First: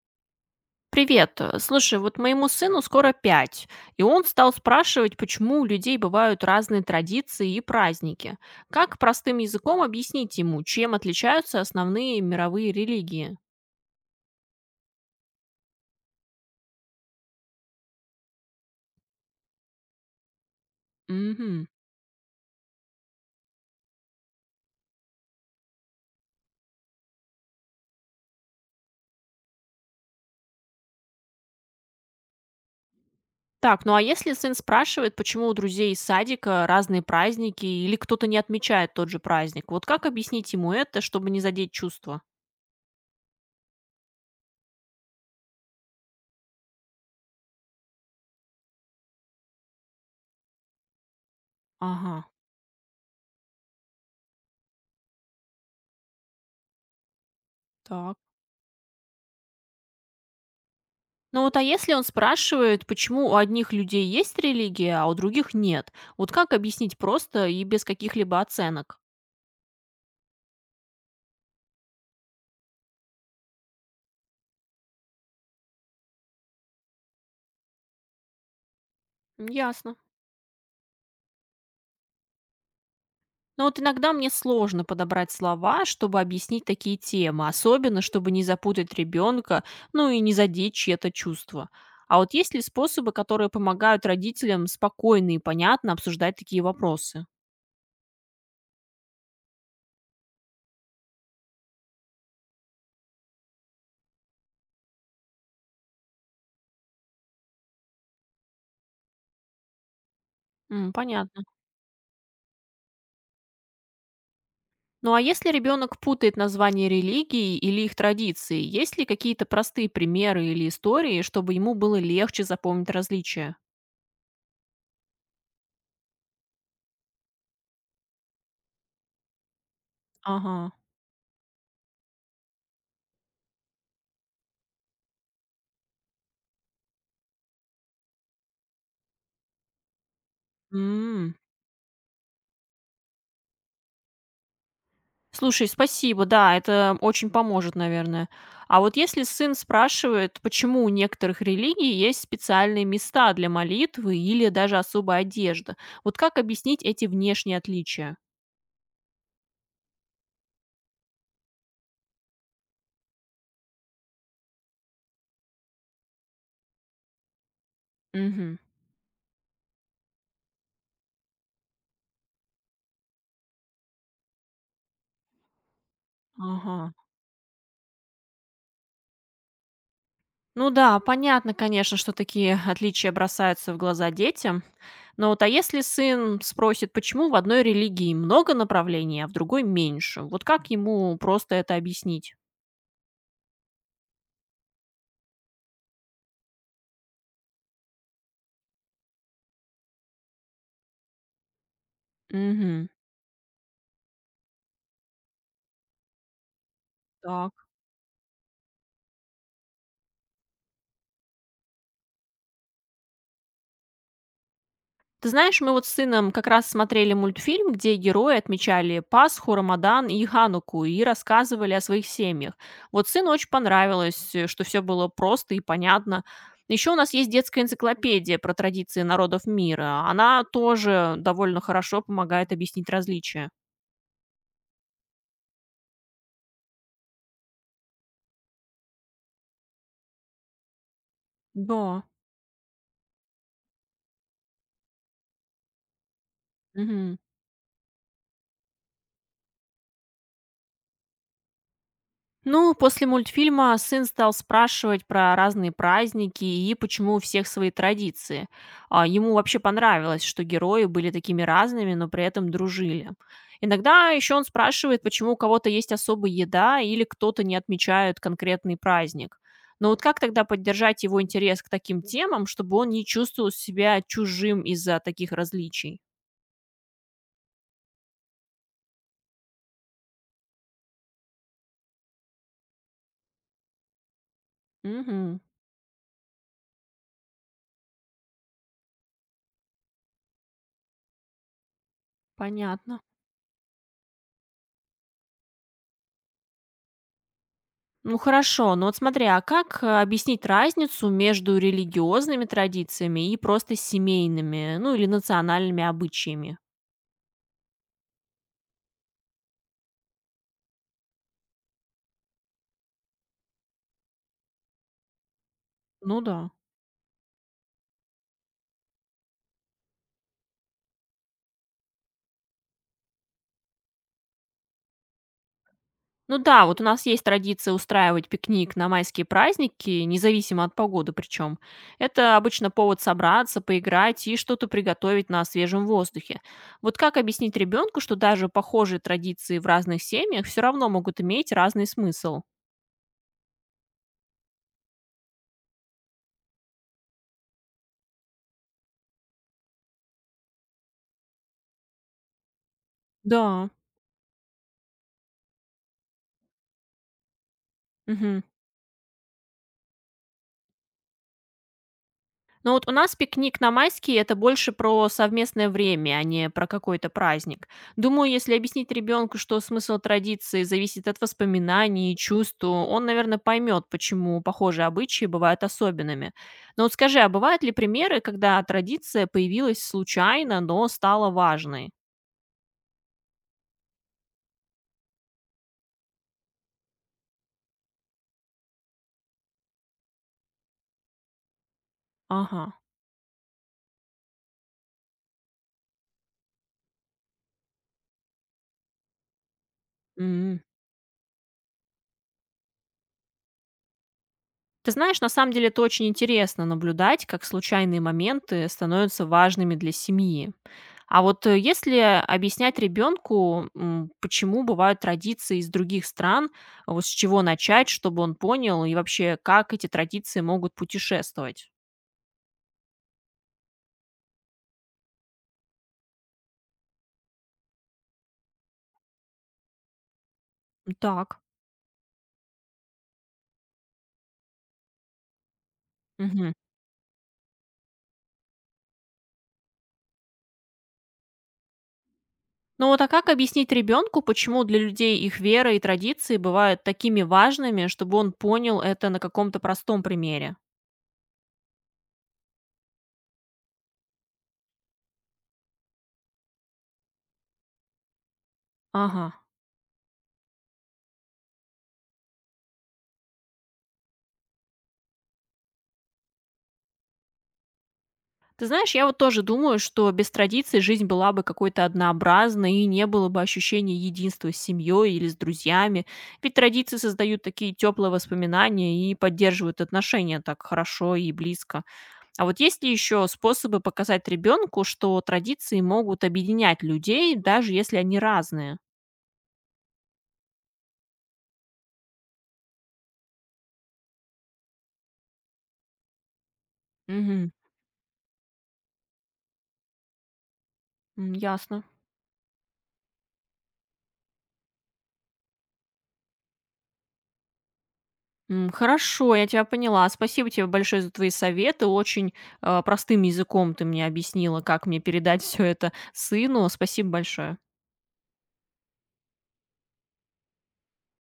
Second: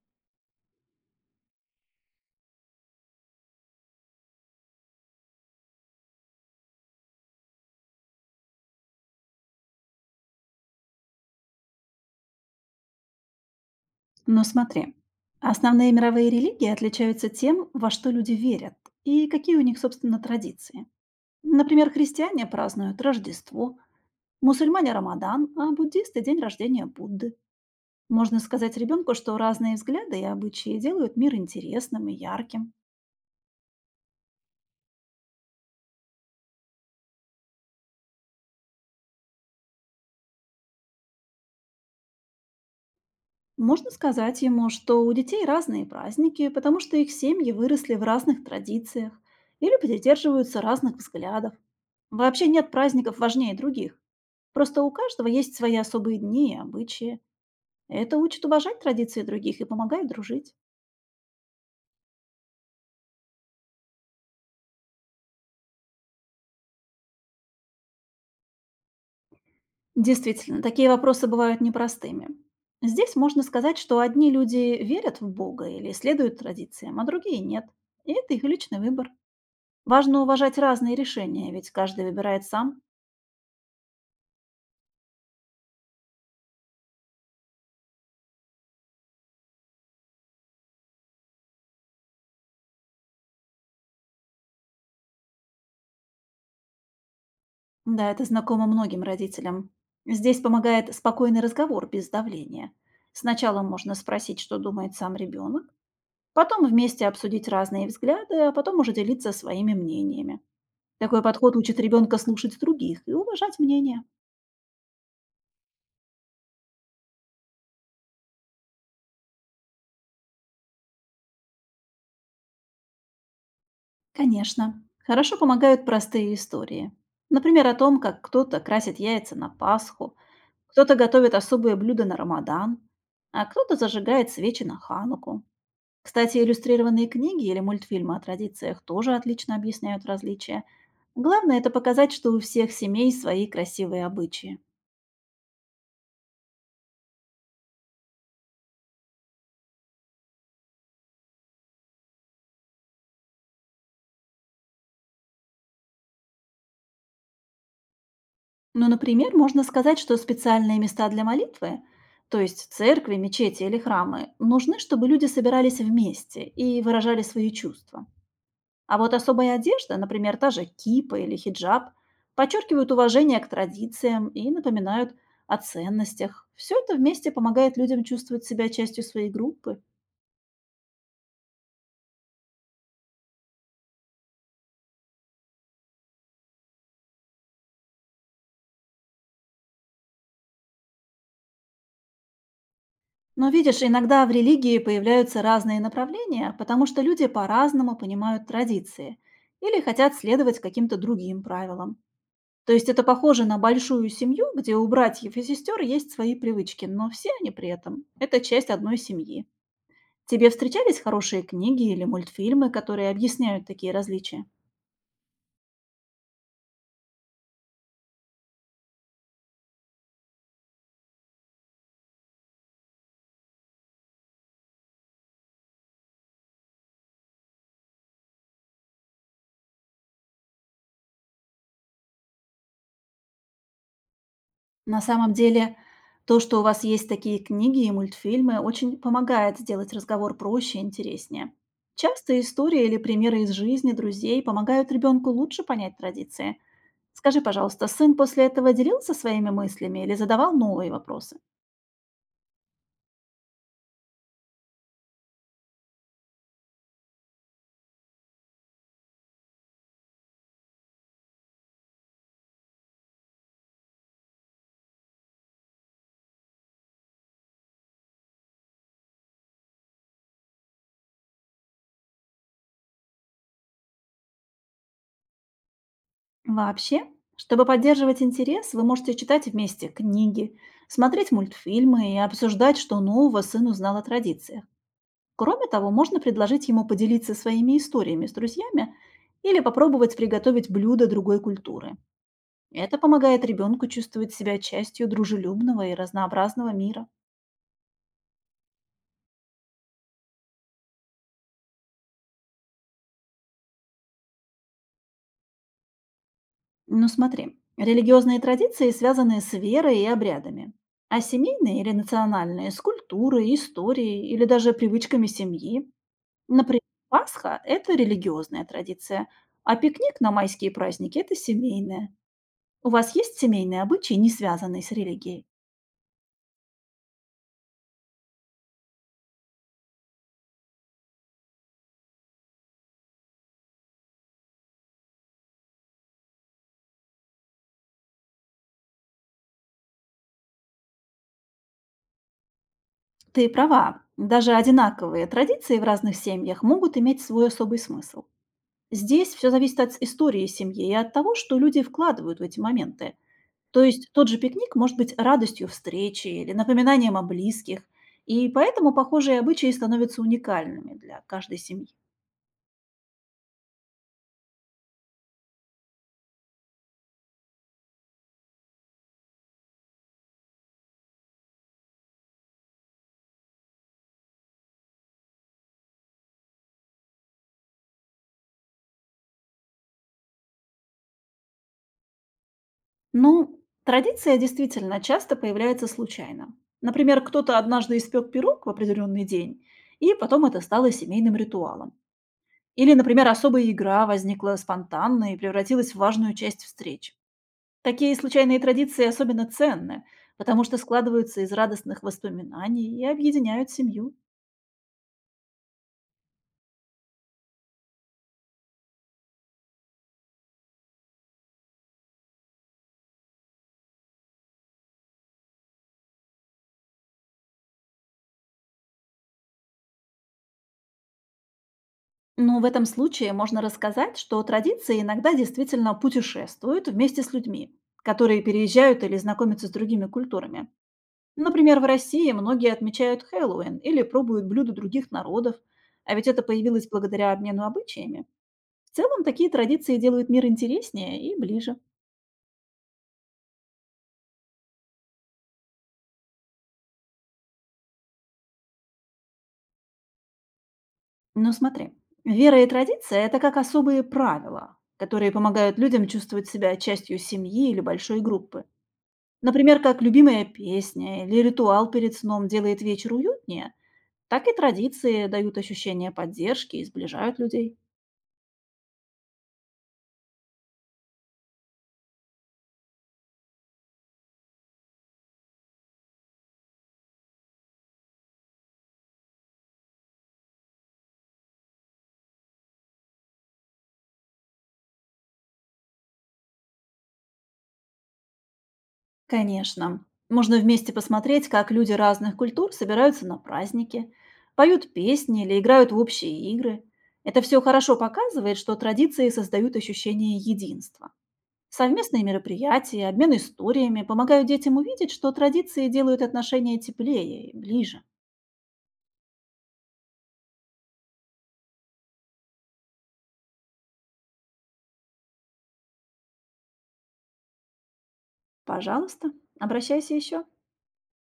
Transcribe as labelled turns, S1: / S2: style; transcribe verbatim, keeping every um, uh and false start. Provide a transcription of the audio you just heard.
S1: Привет. э, Слушай, вот моему сыну скоро пять, и он стал спрашивать, почему у людей бывают разные традиции и праздники. Как простым языком объяснить ему, чем отличаются основные мировые религии?
S2: Но смотри, основные мировые религии отличаются тем, во что люди верят и какие у них, собственно, традиции.
S1: Мгм.
S2: Например, христиане празднуют Рождество, мусульмане– Рамадан, а буддисты– день рождения Будды. Можно сказать ребенку, что разные взгляды и обычаи делают мир интересным и ярким.
S1: Так, ну а если сын спрашивает, почему у друзей из садика разные праздники или кто-то не отмечает тот же праздник, вот как объяснить ему это, чтобы не задеть чувства?
S2: Можно сказать ему, что у детей разные праздники, потому что их семьи выросли в разных традициях или придерживаются разных взглядов.
S1: Ага,
S2: Вообще нет праздников важнее других. Просто у каждого есть свои особые дни и обычаи. Это
S1: так.
S2: учит уважать традиции других и помогает дружить.
S1: Ну вот, а если он спрашивает, почему у одних людей есть религия, а у других нет? Вот как объяснить просто и без каких-либо оценок?
S2: Действительно, такие вопросы бывают непростыми. Здесь можно сказать, что одни люди верят в Бога или следуют традициям, а другие нет. И это их личный выбор.
S1: М, ясно.
S2: Важно уважать разные решения, ведь каждый выбирает сам.
S1: Но вот иногда мне сложно подобрать слова, чтобы объяснить такие темы, особенно чтобы не запутать ребенка, ну и не задеть чье-то чувство. А вот есть ли способы, которые помогают родителям спокойно и понятно обсуждать такие вопросы?
S2: Да, это знакомо многим родителям. Здесь помогает спокойный разговор без давления. Сначала можно спросить, что думает сам ребенок, потом вместе обсудить разные взгляды, а потом уже делиться своими мнениями.
S1: М,
S2: Такой
S1: понятно.
S2: подход учит ребенка слушать других и уважать мнения.
S1: Ну а если ребенок путает названия религии или их традиции, есть ли какие-то простые примеры или истории, чтобы ему было легче запомнить различия?
S2: Конечно, хорошо помогают простые истории. Например, о том, как кто-то красит яйца на Пасху,
S1: Ага.
S2: кто-то готовит особые блюда на Рамадан, а кто-то зажигает свечи на Хануку. Кстати, иллюстрированные книги или мультфильмы о традициях тоже отлично объясняют различия.
S1: М.
S2: Главное– это показать, что у всех семей свои красивые обычаи.
S1: Слушай, спасибо, да, это очень поможет, наверное. А вот если сын спрашивает, почему у некоторых религий есть специальные места для молитвы или даже особая одежда, вот как объяснить эти внешние отличия?
S2: Ну, например, можно сказать, что специальные места для молитвы, то есть церкви, мечети или храмы, нужны, чтобы люди собирались вместе и выражали свои чувства.
S1: Мгм.
S2: А вот особая одежда, например, та же кипа или хиджаб, подчеркивают уважение к традициям и напоминают о ценностях. Все
S1: Ага.
S2: это вместе помогает людям чувствовать себя частью своей группы.
S1: Ну да, понятно, конечно, что такие отличия бросаются в глаза детям. Ну вот, а если сын спросит, почему в одной религии много направлений, а в другой меньше? Вот как ему просто это объяснить?
S2: Но видишь, иногда в религии появляются разные направления, потому что люди по-разному понимают традиции или хотят следовать каким-то другим правилам. То
S1: Мгм.
S2: есть это похоже на большую семью, где у братьев и сестер есть свои привычки, но все они
S1: Так.
S2: при этом– это часть одной семьи. Тебе встречались хорошие книги или мультфильмы, которые объясняют такие различия?
S1: Ты знаешь, мы вот с сыном как раз смотрели мультфильм, где герои отмечали Пасху, Рамадан и Хануку и рассказывали о своих семьях. Вот сыну очень понравилось, э, что все было просто и понятно. Еще у нас есть детская энциклопедия про традиции народов мира. Она тоже довольно хорошо помогает объяснить различия.
S2: На самом деле, то, что у вас есть такие книги и мультфильмы, очень помогает сделать разговор проще и интереснее.
S1: Да.
S2: Часто истории или примеры из жизни друзей помогают ребенку лучше понять традиции.
S1: Мгм.
S2: Скажи, пожалуйста, сын после этого делился своими мыслями или задавал новые вопросы?
S1: Ну, после мультфильма сын стал спрашивать про разные праздники и почему у всех свои традиции. А, ему вообще понравилось, что герои были такими разными, но при этом дружили. Иногда еще он спрашивает, почему у кого-то есть особая еда или кто-то не отмечает конкретный праздник. Но вот как тогда поддержать его интерес к таким темам, чтобы он не чувствовал себя чужим из-за таких различий?
S2: Вообще, чтобы поддерживать интерес, вы можете читать вместе книги, смотреть мультфильмы и обсуждать, что нового сын узнал о традициях.
S1: Угу,
S2: Кроме того, можно предложить ему поделиться своими историями с друзьями или попробовать приготовить блюдо другой культуры. Это
S1: понятно.
S2: помогает ребенку чувствовать себя частью дружелюбного и разнообразного мира.
S1: Ну хорошо, но вот смотри, а как, э, объяснить разницу между религиозными традициями и просто семейными, ну, или национальными обычаями?
S2: Ну смотри, религиозные традиции связаны с верой и обрядами, а семейные или национальные– с культурой, историей или даже привычками семьи.
S1: Ну да.
S2: Например, Пасха– это религиозная традиция, а пикник на майские праздники– это семейная. У вас есть семейные обычаи, не связанные с религией?
S1: Ну да, вот у нас есть традиция устраивать пикник на майские праздники, независимо от погоды причем. Это обычно повод собраться, поиграть и что-то приготовить на свежем воздухе. Вот как объяснить ребенку, что даже похожие традиции в разных семьях все равно могут иметь разный смысл?
S2: Ты права, даже одинаковые традиции в разных семьях могут иметь свой особый смысл. Здесь все зависит от истории семьи и от того, что люди вкладывают в эти моменты.
S1: Да.
S2: То есть тот же пикник может быть радостью встречи или напоминанием о близких,
S1: Мгм.
S2: и поэтому похожие обычаи становятся уникальными для каждой семьи.
S1: Ну вот у нас пикник на майские– это больше про совместное время, а не про какой-то праздник. Думаю, если объяснить ребенку, что смысл традиции зависит от воспоминаний и чувств, то он, наверное, поймет, почему похожие обычаи бывают особенными. Но вот скажи, а бывают ли примеры, когда традиция появилась случайно, но стала важной?
S2: Ну, традиция действительно часто появляется случайно. Например, кто-то однажды испек пирог в определенный день, и потом это стало семейным ритуалом.
S1: Ага.
S2: Или, например, особая игра возникла спонтанно и превратилась в важную часть встреч. Такие случайные традиции особенно ценны,
S1: М.
S2: потому что складываются из радостных воспоминаний и объединяют семью.
S1: Ты знаешь, на самом деле это очень интересно наблюдать, как случайные моменты становятся важными для семьи. А вот э, если объяснять ребенку, м, почему бывают традиции из других стран, а вот с чего начать, чтобы он понял, и вообще, как эти традиции могут путешествовать?
S2: Но в этом случае можно рассказать, что традиции иногда действительно путешествуют вместе с людьми, которые переезжают или знакомятся с другими культурами.
S1: Так.
S2: Например, в России многие отмечают Хэллоуин или пробуют блюда других народов, а ведь это
S1: Мгм.
S2: появилось благодаря обмену обычаями. В целом такие традиции делают мир интереснее и ближе.
S1: Ну вот а как объяснить ребенку, почему для людей их вера и традиции бывают такими важными, чтобы он понял это на каком-то простом примере?
S2: Ну смотри, вера и традиция– это как особые правила, которые помогают людям чувствовать себя частью семьи или большой группы.
S1: Ага.
S2: Например, как любимая песня или ритуал перед сном делает вечер уютнее, так и традиции дают ощущение поддержки и сближают людей.
S1: Ты знаешь, я вот тоже думаю, что без традиций жизнь была бы какой-то однообразной и не было бы ощущения единства с семьей или с друзьями. Ведь традиции создают такие теплые воспоминания и поддерживают отношения так хорошо и близко. А вот есть ли еще способы показать ребенку, что традиции могут объединять людей, даже если они разные?
S2: Конечно, можно вместе посмотреть, как люди разных культур собираются на праздники, поют песни или играют в общие игры. Это
S1: Угу,
S2: все хорошо показывает, что традиции создают ощущение единства.
S1: ясно.
S2: Совместные мероприятия, обмен историями помогают детям увидеть, что традиции делают отношения теплее и ближе.
S1: М, хорошо, я тебя поняла. Спасибо тебе большое за твои советы. Очень э, простым языком ты мне объяснила, как мне передать все это сыну. Спасибо большое.
S2: Пожалуйста, обращайся еще.